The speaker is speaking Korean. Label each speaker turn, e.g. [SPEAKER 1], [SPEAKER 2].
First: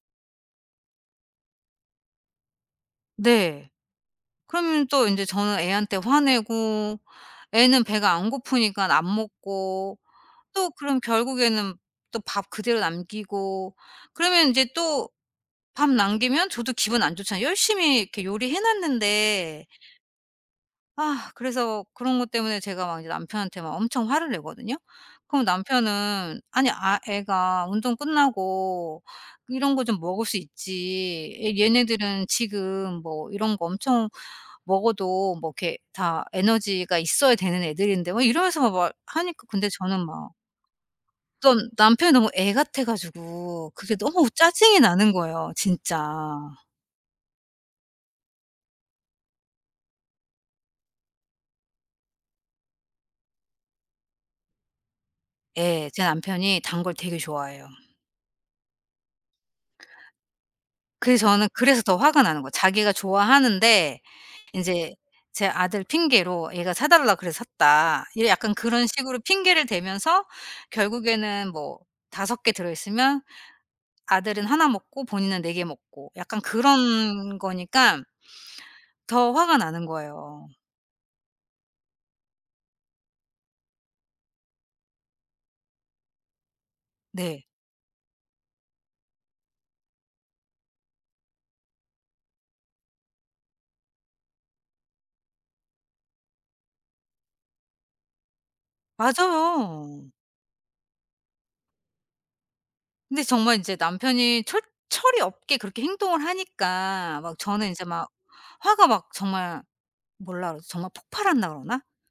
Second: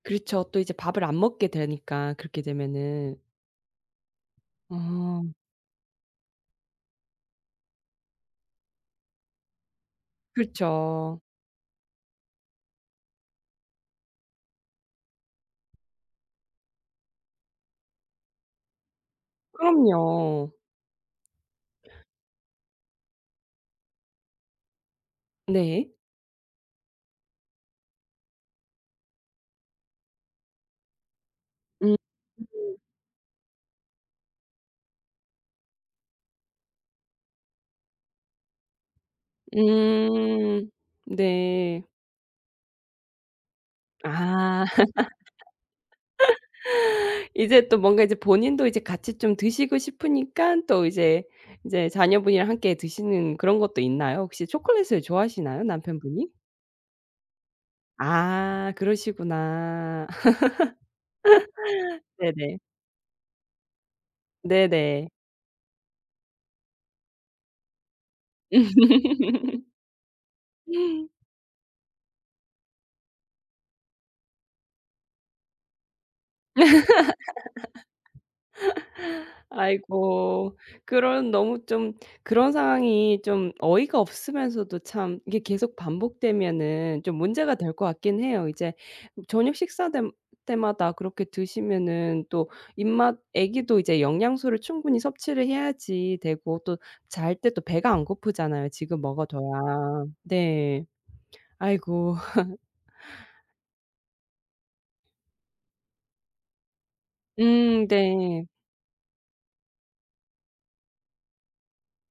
[SPEAKER 1] 그렇죠. 또 이제 밥을 안 먹게 되니까 그렇게 되면은.
[SPEAKER 2] 네. 그러면 또 인제
[SPEAKER 1] 음.
[SPEAKER 2] 저는 애한테 화내고 애는 배가 안 고프니까 안 먹고 또 그럼
[SPEAKER 1] 그렇죠.
[SPEAKER 2] 결국에는 또 밥 그대로 남기고 그러면 인제 또 밥 남기면 저도 기분 안 좋잖아요, 열심히 이렇게 요리해 놨는데.
[SPEAKER 1] 그럼요.
[SPEAKER 2] 아 그래서 그런 거 때문에 제가 막 이제 남편한테 막 엄청 화를 내거든요. 그럼
[SPEAKER 1] 네.
[SPEAKER 2] 남편은 "아니 아 애가 운동 끝나고 이런 거 좀 먹을 수 있지. 애
[SPEAKER 1] 음.
[SPEAKER 2] 얘네들은 지금 뭐 이런 거 엄청 먹어도 뭐 이렇게 다 에너지가 있어야 되는 애들인데." 막 이러면서 막 하니까 근데 저는 막
[SPEAKER 1] 음.
[SPEAKER 2] 좀
[SPEAKER 1] 네.
[SPEAKER 2] 남편이 너무 애 같아 가지고 그게 너무
[SPEAKER 1] 아.
[SPEAKER 2] 짜증이 나는 거예요 진짜.
[SPEAKER 1] 이제 또 뭔가 이제 본인도 이제 같이 좀 드시고 싶으니까 또 이제 이제 자녀분이랑 함께 드시는 그런 것도 있나요? 혹시 초콜릿을 좋아하시나요,
[SPEAKER 2] 예. 제
[SPEAKER 1] 남편분이?
[SPEAKER 2] 남편이 단 걸 되게 좋아해요.
[SPEAKER 1] 아 그러시구나.
[SPEAKER 2] 그래서 저는 그래서 더 화가 나는 거예요.
[SPEAKER 1] 네네.
[SPEAKER 2] 자기가 좋아하는데 이제
[SPEAKER 1] 네네.
[SPEAKER 2] 제 아들 핑계로 "애가 사달라 그래서 샀다." 이게 약간 그런 식으로 핑계를 대면서 결국에는 뭐 5 개 들어 있으면 아들은 하나 먹고 본인은 4 개 먹고 약간 그런 거니까 더 화가 나는 거예요.
[SPEAKER 1] 아이고. 그런 너무 좀 그런 상황이 좀 어이가 없으면서도 참 이게 계속 반복되면은 좀
[SPEAKER 2] 네.
[SPEAKER 1] 문제가 될 것 같긴 해요. 이제 저녁 식사 댐 때마다 그렇게 드시면은 또 입맛 애기도 이제 영양소를 충분히 섭취를 해야지 되고 또 잘 때 또 배가 안 고프잖아요 지금 먹어둬야.
[SPEAKER 2] 맞아요.
[SPEAKER 1] 네. 아이고.
[SPEAKER 2] 근데 정말 인제 남편이 철 철이 없게 그렇게 행동을 하니까 막 저는 인제
[SPEAKER 1] 음
[SPEAKER 2] 막
[SPEAKER 1] 네.
[SPEAKER 2] 화가 막 정말 뭐라 그러지 정말 폭발한다 그러나?